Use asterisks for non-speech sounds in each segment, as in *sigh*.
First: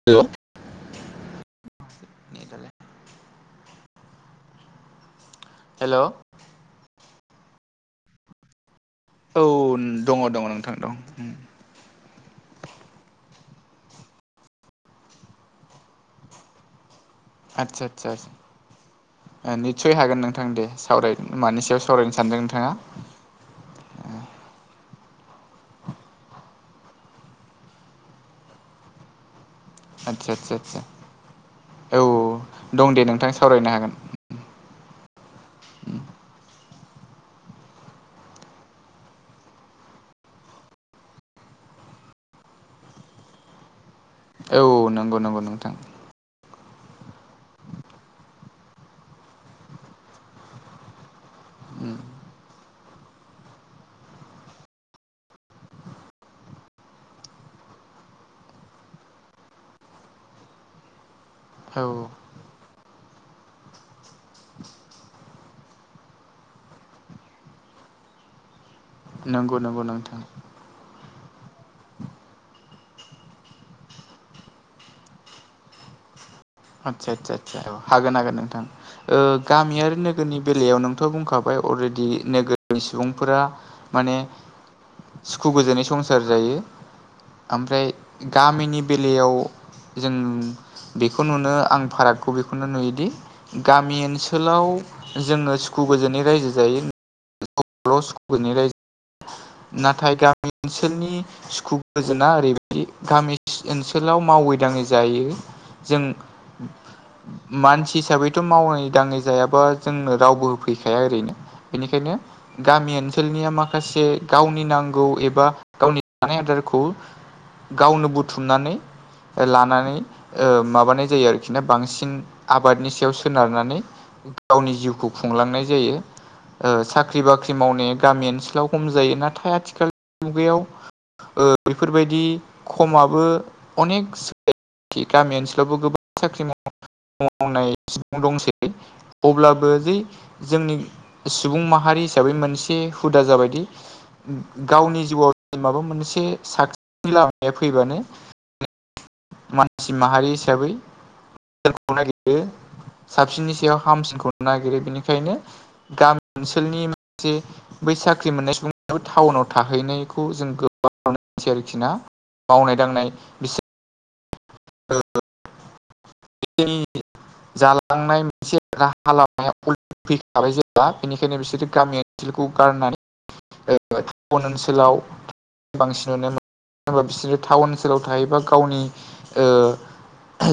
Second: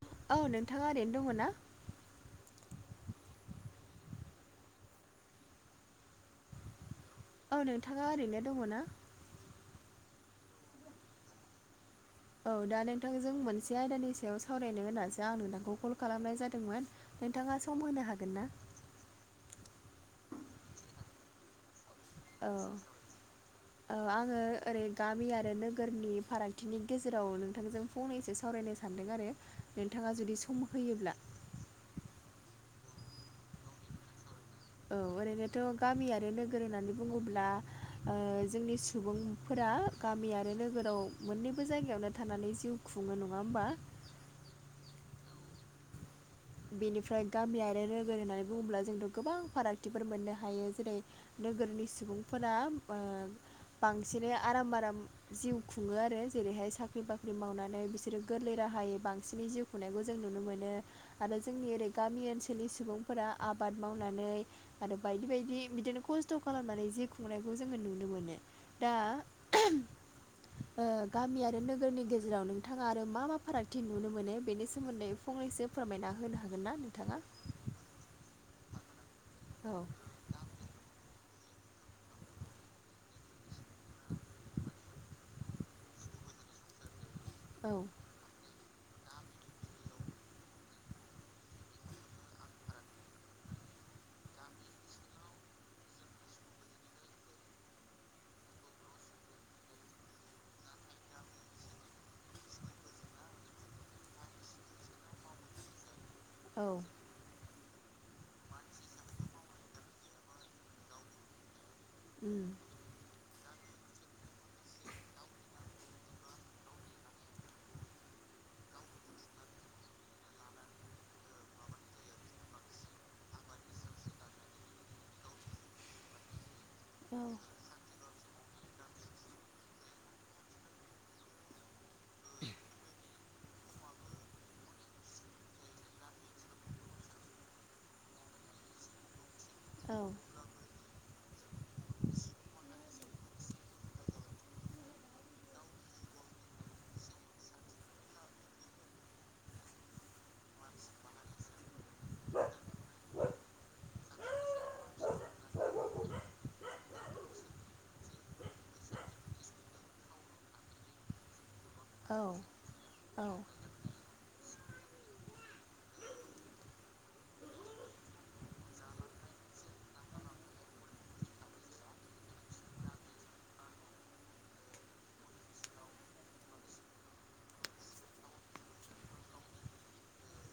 हेल' अ नोंथाङा ओरैनो दङ ना? नेडालाय हेल' अ नोंथाङा ओरैनो दङना? औ दङ दङ नोंथां दं उम औ दा नोंथांजों मोनसे आयदानि सायाव सावरायनो होननासो आं नोंथांखौ कल खालामनाय जादोंमोन। नोंथाङा सम आदसा होनो आदसा हागोन ना? ओ निस्सय हागोन नोंथां दे सावराय। मानि सायाव सावरायनो सानदों नोंथाङा? ओ आङो ओरै गामि आरो नोगोरनि फारागथिनि गेजेराव नोंथांजों फंनैसे सावरायनो सानदों आरो। नोंथाङा आदसा जुदि आदसा सम आदसा होयोब्ला औ दं दे नोंथां सावरायनो हागोन। औ ओरैनोथ' गामि आरो नोगोर होननानै बुङोब्ला जोंनि ओ सुबुंफोरा गामि आरो नोगोराव मोननैबो जायगायावनो थानानै जिउ खुङो नङा ओमबा? नगौ नंगौ नोंथां। बेनिफ्राय गामि आरो नोगोर होननानै बुङोब्ला जोंथ' गोबां फारागथिफोर मोननो हायो जेरै नोगोरनि सुबुंफोरा ओ बांसिनै आराम आराम जिउ खुङो आरो जेरैहाय साख्रि बाख्रि मावनानै बिसोरो गोरलै राहायै बांसिनै जिउ खुंनायखौ जों नुनो मोनो आरो जोंनि औ ओरै गामि ओनसोलनि सुबुंफोरा आबाद मावनानै आरो बायदि बायदि बिदिनो खस्थ' खालामनानै जि खुंनायखौ जोङो नुनो मोनो। दा नंगौ नंगौ नोंथां *inaudible* ओ गामि आरो नोगोरनि गेजेराव नोंथाङा आरो मा मा फारागथि नुनो मोनो बेनि सोमोन्दै फंनैसो फोरमायना होनो हागोन ना आदसा नोंथाङा आदसा आदसा औ हागोन हागोन नोंथां ओ गामि औ आरो नो गोरनि बेलायाव नोंथ' बुंखाबाय अलरेडि नोगोरनि सुबुंफोरा माने सुखु गोजोनै संसार जायो औ ओमफ्राय गामिनि बेलायाव जों बेखौ नुनो आं फारागखौ बेखौनो नुयोदि गामि ओनसोलाव जोङो सुखु गोजोनै रायजो जायो। *unintelligible* नाथाय गामि ओनसोलनि सुखु गोजोना ओरैबायदि गामि ओनसोलाव मावै दाङै जायो। जों औ मानसि हिसाबैथ' मावै दाङै जायाबा जोंनो रावबो होफैखाया ओरैनो बेनिखायनो उम गामि ओनसोलनिया माखासे गावनि नांगौ एबा गावनि जानाय आदारखौ गावनो बुथुमनानै ओ लानानै ओ माबानाय जायो आरोखि ना बांसिन आबादनि सायाव सोनारनानै गावनि जिउखौ खुंलांनाय जायो ओ साख साख्रि औ बाख्रि मावनाया गामि ओनसोलाव खम जायो नाथाय आथिखाल मुगायाव ओ बेफोर बायदि खमाबो अनेक सो गामि ओनसोलावबो गोबां साख्रि मावनाय *unintelligible* दंसै। अब्लाबो जै औ जोंनि सुबुं माहारि हिसाबै मोनसे हुदा जाबायदि गावनि जिउआव माबा मोनसे साक्सिनि लामाया फैबानो मानसि माहारि हिसाबै *unintelligible* खौ नागिरो। साबसिननि सायाव हामसिनखौनो नागिरो बेनिखायनो गामि ओनसोलनि माखासे बै साख्रि मोननाय सुबुंफोराबो टाउनाव थाहैनायखौ जों गोबां *unintelligible* आरोखि ना औ मावनाय दांनाय औ *unintelligible* *unintelligible* जालांनाय मोनसे राहा लामायाव फैखाबाय जेब्ला बेनिखायनो बिसोरो गामि ओनसोलखौ गारनानै ओ टाउन ओनसोलाव बांसिनानो *unintelligible* मानो होनबा बिसोरो टाउन ओनसोलाव थायोबा गावनि ओ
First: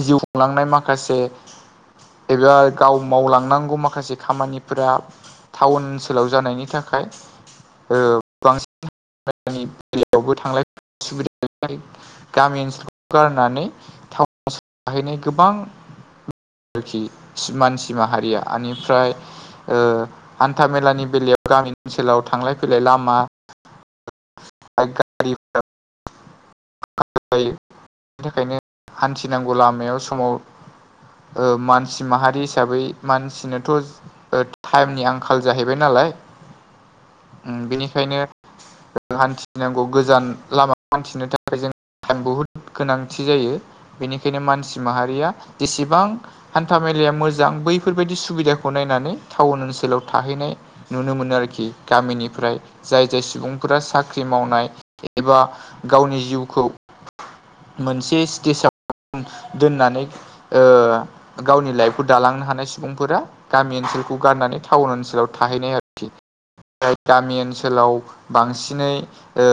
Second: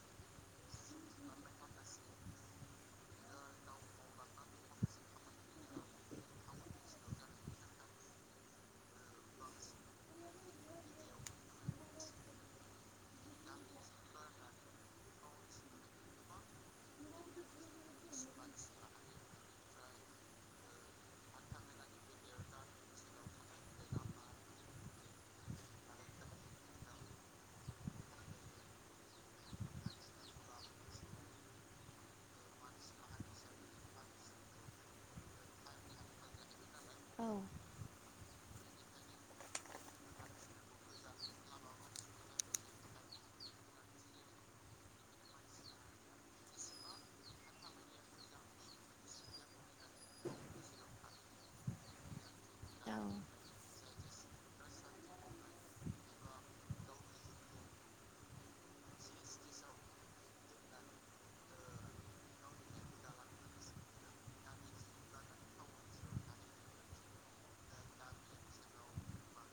जिउ खुंलांनाय माखासे एबा गाव मावलांनांगौ माखासे खामानिफोरा टाउन ओनसोलाव जानायनि थाखाय ओ बांसिन *unintelligible* *unintelligible* बेलायावबो थांलाय सुबिदा *unintelligible* गामि ओनसोलखौ गारनानै टाउन थाहैनाय गोबां *unintelligible* आरोखि सि-मानसि माहारिया आनिफ्राय ओ हान्था मेलानि बेलायाव गामि ओनसोलाव थांलाय फैलाय लामा- आ *unintelligible* *unintelligible* थाखायनो हान्थिनांगौ लामायाव समाव ओ मानसि माहारि हिसाबै मानसिनोथ' ओ टाइमनि आंखाल जाहैबाय नालाय औ। उम बेनिखायनो ओ हान्थिनांगौ गोजान लामा हान्थिनो थाखाय जों टाइम बहुद गोनांथि जायो। बेनिखायनो मानसि माहारिया जेसेबां हान्था मेलाया मोजां बैफोरबायाददि सुबिदाखौ नायनानै टाउन ओनसोलाव थाहैनाय नुनो मोनो आरोखि गामिनिफ्राय औ जाय जाय सुबुं फुरा साख्रि मावनाय एबा गावनि जिउखौ मोनसे स्टेजाव दोननानै ओ गावनि लाइफखौ दालांनो हानाय सुबुंफोरा गामि ओनसोलखौ गाननानै टाउन ओनसोलाव थाहैनाय आरोखि जाय गामि ओनसोलाव बांसिनै ओ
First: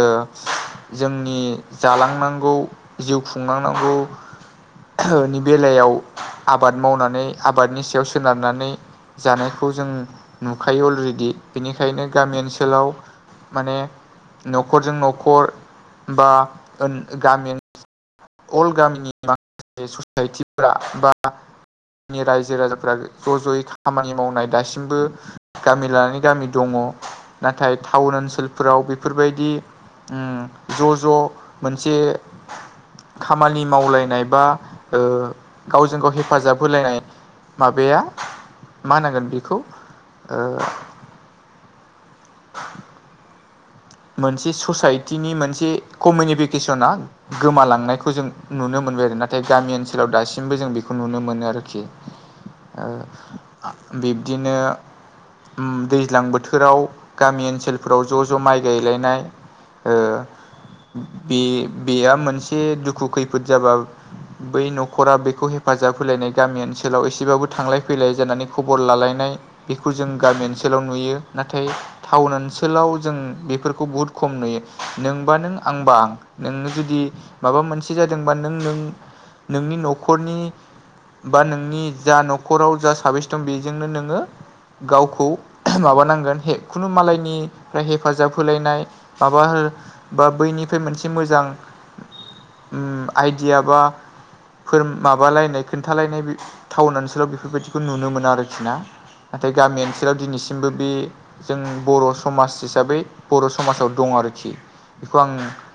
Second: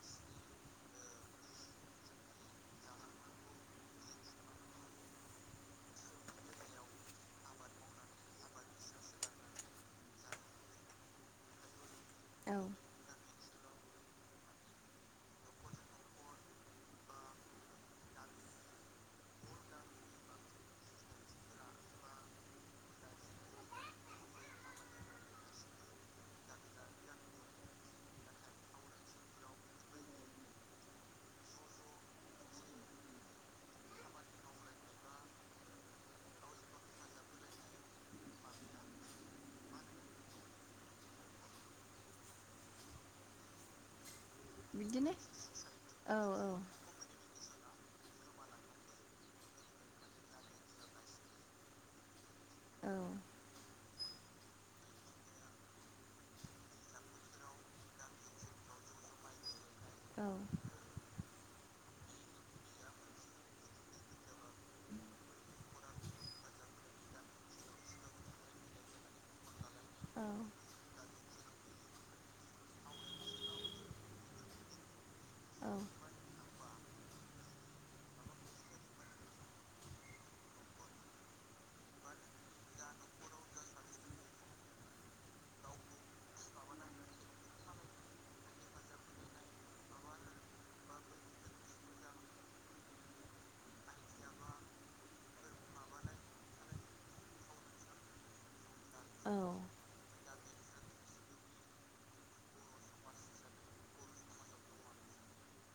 जोंनि जालांनांगौ जिउ खुंलांनांगौ *inaudible* नि बेलायाव आबाद मावनानै आबादनि सायाव सोनारनानै जानायखौ जों नुखायो अलरेडि बेनिखायनो गामि औ ओनसोलाव माने न'खरजों न'खर बा ओन गामि अल गामिनि माखासे ससाइटिफोरा बा नि जोंनि रायजो राजाफ्रा ज' ज'यै खामानि मावनाय दासिमबो गामि लानानै गामि दङ' नाथाय टाउन ओनसोलफोराव बेफोरबायदि उम ज' ज' मोनसे खामानि मावलायनाय बा ओ गावजों गाव हेफाजाब होलायनाय माबाया मा होनांगोन बेखौ ओ मोनसे बिदिनो ससाइटिनि मोनसे औ औ कमिउनिफिकेसना गोमालांनायखौ जों नुनो मोनबाय आरो नाथाय गामि ओनसोलाव दासिमबो जों बेखौ नुनो मोनो आरोखि। ओ औ आ बिब्दिनो दैज्लां बोथोराव गामि ओनसोलफोराव ज' ज' माइ गायलायनाय ओ बे बेया मोनसे दुखु खैफोद जाबा बै न'खरा बेखौ हेफाजाब होलायनाय गामि ओनसोलाव एसेबाबो थांलाय फैलाय जानानै खबर लालायनाय बेखौ जों गामि ओनसोलाव नुयो नाथाय टाउन ओनसोलाव जों बे बेफोरखौ बुहुद खम नुयो नोंबा नों आंबा आं नोङो जुदि माबा मोनसे जादोंबा नों नों नोंनि न'खरनि बा नोंनि जा न'खराव जा साबेसे दं बेजोंनो नोङो गावखौ माबानांगोन खुनु मालायनिफ्राय हेफाजाब होलायनाय माबा बा बैनिफ्राय मोनसे मोजां उम आइडिया बा फोर माबालायनाय खोन्थालायनाय टाउन ओनसोलाव बेफोरबायदिखौ नुनो मोनो आरोखि ना औ नाथाय गामि ओनसोलाव दिनैसिमबो बे जों बर' समाज हिसाबै बर' समाजाव दं आरोखि बेखौ आं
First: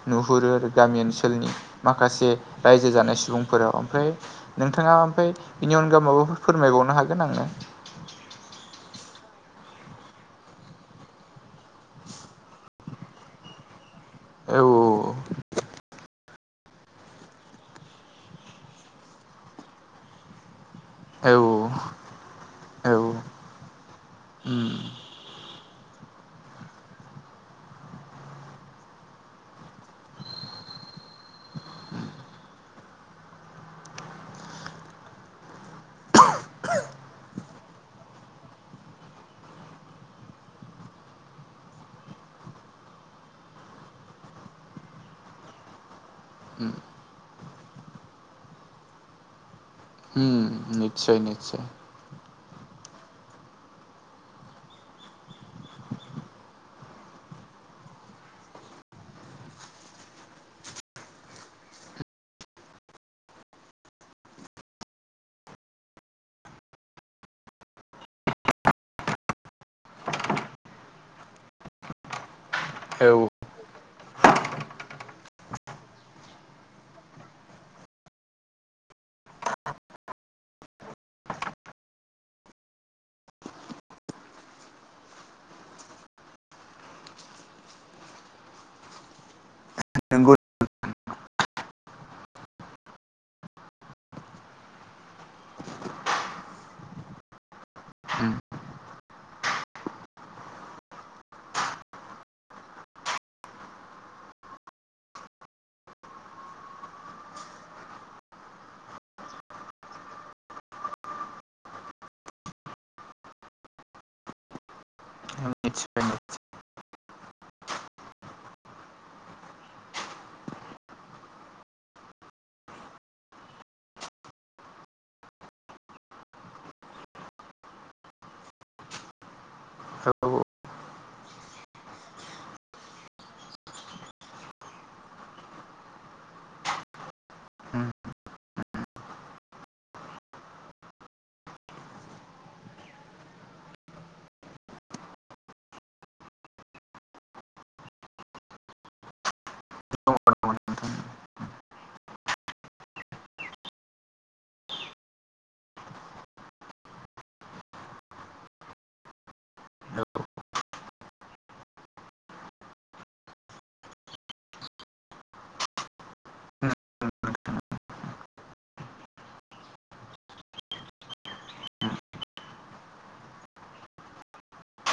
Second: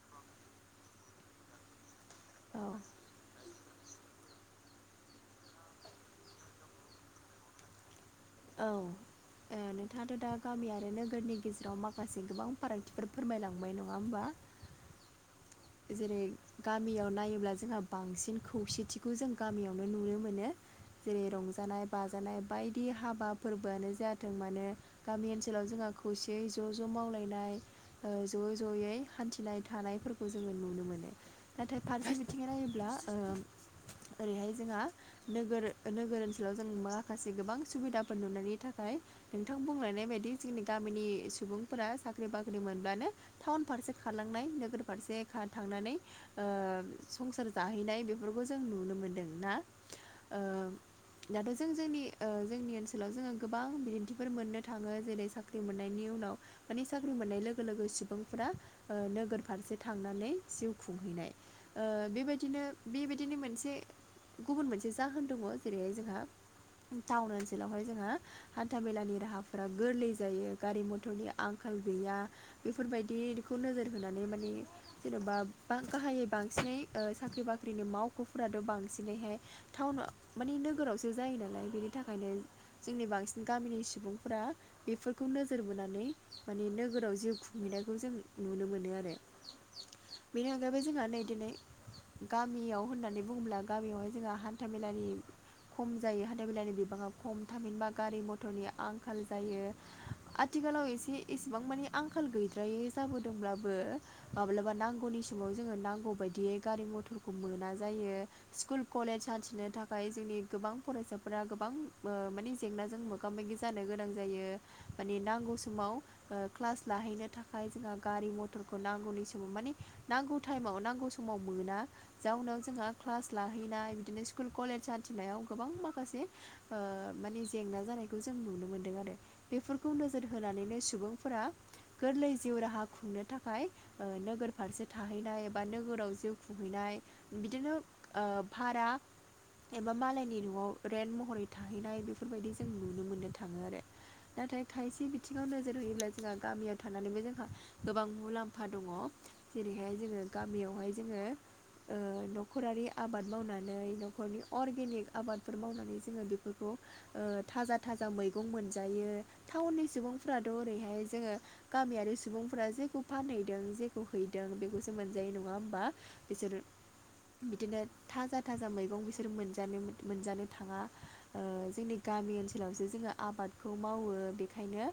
नुहुरो आरो गामि ओनसोलनि माखासे रायजो जानाय सुबुं फोराव ओमफ्राय नोंथाङा ओमफ्राय बेनि अनगा माबाफोर फोरमायबावनो हागोन आङो औ नोंथाङाथ' दा गामि आरो नोगोरनि गेजेराव माखासे गोबां फारागथिफोर फोरमायलांबाय नङा होमबा औ-औ जेरै गामियाव नायोब्ला जोंहा बांसिन खौसेथिखौ जों गामियावनो नुनो मोनो जेरै औ रंजानाय बाजानाय बायदि औ हाबा फोरबोआनो जायाथों मानोे उम गामि ओनसोलाव जोंहा खौसेयै ज' ज' मावलायनाय ज' ज'यै हान्थिनाय थानायफोरखौ जोङो नुनो मोनो नाथाय फारसे बिथिङै नायो ब्ला ओरैहाय जोंहा नोगोर नोगोर ओनसोलाव जों माखासे गोबां सुबिदाफोर नुनानै थाखाय नोंथां बुंलायनाय बायदि जोंनि गामिनि सुबुंफोरा साख्रि बाख्रि मोनब्लानो टाउन फारसे खारलांनाय नोगोर फारसे खा थांनानै उम संसार जाहैनाय बेफोरखौ जों नुनो मोनदों ना उम निस्सय दाथ' निस्सय जों जोंनि जोंनि ओनसोलाव जोङो गोबां बिदिन्थिफोर मोननो थाङो जेरै साख्रि मोननायनि उनाव माने साख्रि मोननाय लोगो लोगो सुबुंफोरा नोगोर फारसे थांनानै जिउ खुंहैनाय बेबायदिनो बेबायदिनो मोनसे गुबुन मोनसे जाहोन दङ जेरैहाय जोंहा टाउन ओनसोलावहाय जोंहा हान्था मेलानि राहाफोरा गोरलै जायो गारि मथरनि आंखाल गैया औ बेफोरबायदिखौ नोजोर होनानै माने जेन'बा गाहायै बांसिनै साख्रि बाख्रिनि मावख'फोराथ' बांसिनैहाय टाउनाव मानि नोगोरावसो जायो नालाय बेनि थाखायनो जोंनि बांसिन गामिनि सुबुंफोरा बेफोरखौ नोजोर बोनानै माने नोगोराव जिउ खुंहैनायखौ जों नुनो मोनो आरो नंगौ बेनि अनगायैबो जोंहा नै दिनै गामियाव होननानै बुङोब्ला गामियावहाय जोंहा हान्थामेलानि खम जायो हान्था मेलानि बिबाङा खम थामहिनबा गारि मथरनि आंखाल जायो आथिखालाव इसे इसिबां मानि आंखाल गैद्रायै जाबोदोंब्लाबो माब्लाबा नांगौनि समाव जोङो नांगौ बायदियै गारि मथरखौ मोना जायो स्कुल कलेज हान्थिनो थाखाय जोंनि गोबां फरायसाफोरा गोबां माने जेंनाजों मो गा मोगि जानो गोनां जायो माने नांगौ समाव निस्सय क्लास लाहैनो थाखाय जोंहा गारि मथरखौ नांगौनि समाव माने नांगौ टाइमाव नांगौ समाव मोना जाउनाव जोंहा क्लास लाहैनाय बिदिनो स्कुल कलेज हान्थिनायाव गोबां माखासे ओ माने जेंना जानायखौ जों नुनो मोनदों आरो। बेफोरखौ नोजोर होनानैनो सुबुंफोरा गोरलै जिउ राहा खुंनो थाखाय ओ नोगोर फारसे थाहैनाय एबा नोगोराव जिउ खुंहैनाय बिदिनो ओ भारा एबा मालायनि न'आव रेन्ट महरै थाहैनाय बेफोरबायदि जों नुनो मोननो थाङो आरो। नाथाय खायसे बिथिङाव नोजोर होयोब्ला जोंहा गामियाव थानानैबो जोंहा गोबां मुलाम फा दङ जेरैहाय जोङो गामियावहाय जोङो ओ न'खरारि आबाद मावनानै न'खरनि अर्गेनिक आबादफोर मावनानै जोङो बेफोरखौ ओ थाजा थाजा मैगं मोनजायो टाउननि सुबुंफ्राथ' ओरैहाय जोङो गामियारि सुबुंफोरा जेखौ फानहैदों जेखौ हैदों बेखौसो मोनजायो नङा होमबा बिसोरो औ बिदिनो थाजा थाजा मैगं बिसोर मोनजानो मोनजानो थाङा। जोंनि गामि ओनसोलावसो जोङो आबादखौ मावो बेखायनो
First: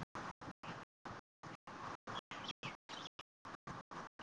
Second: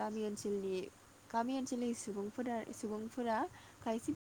गामि ओनसनि गामि ओनसोलनि सुबुंफोरा सुबुंफोरा खायसे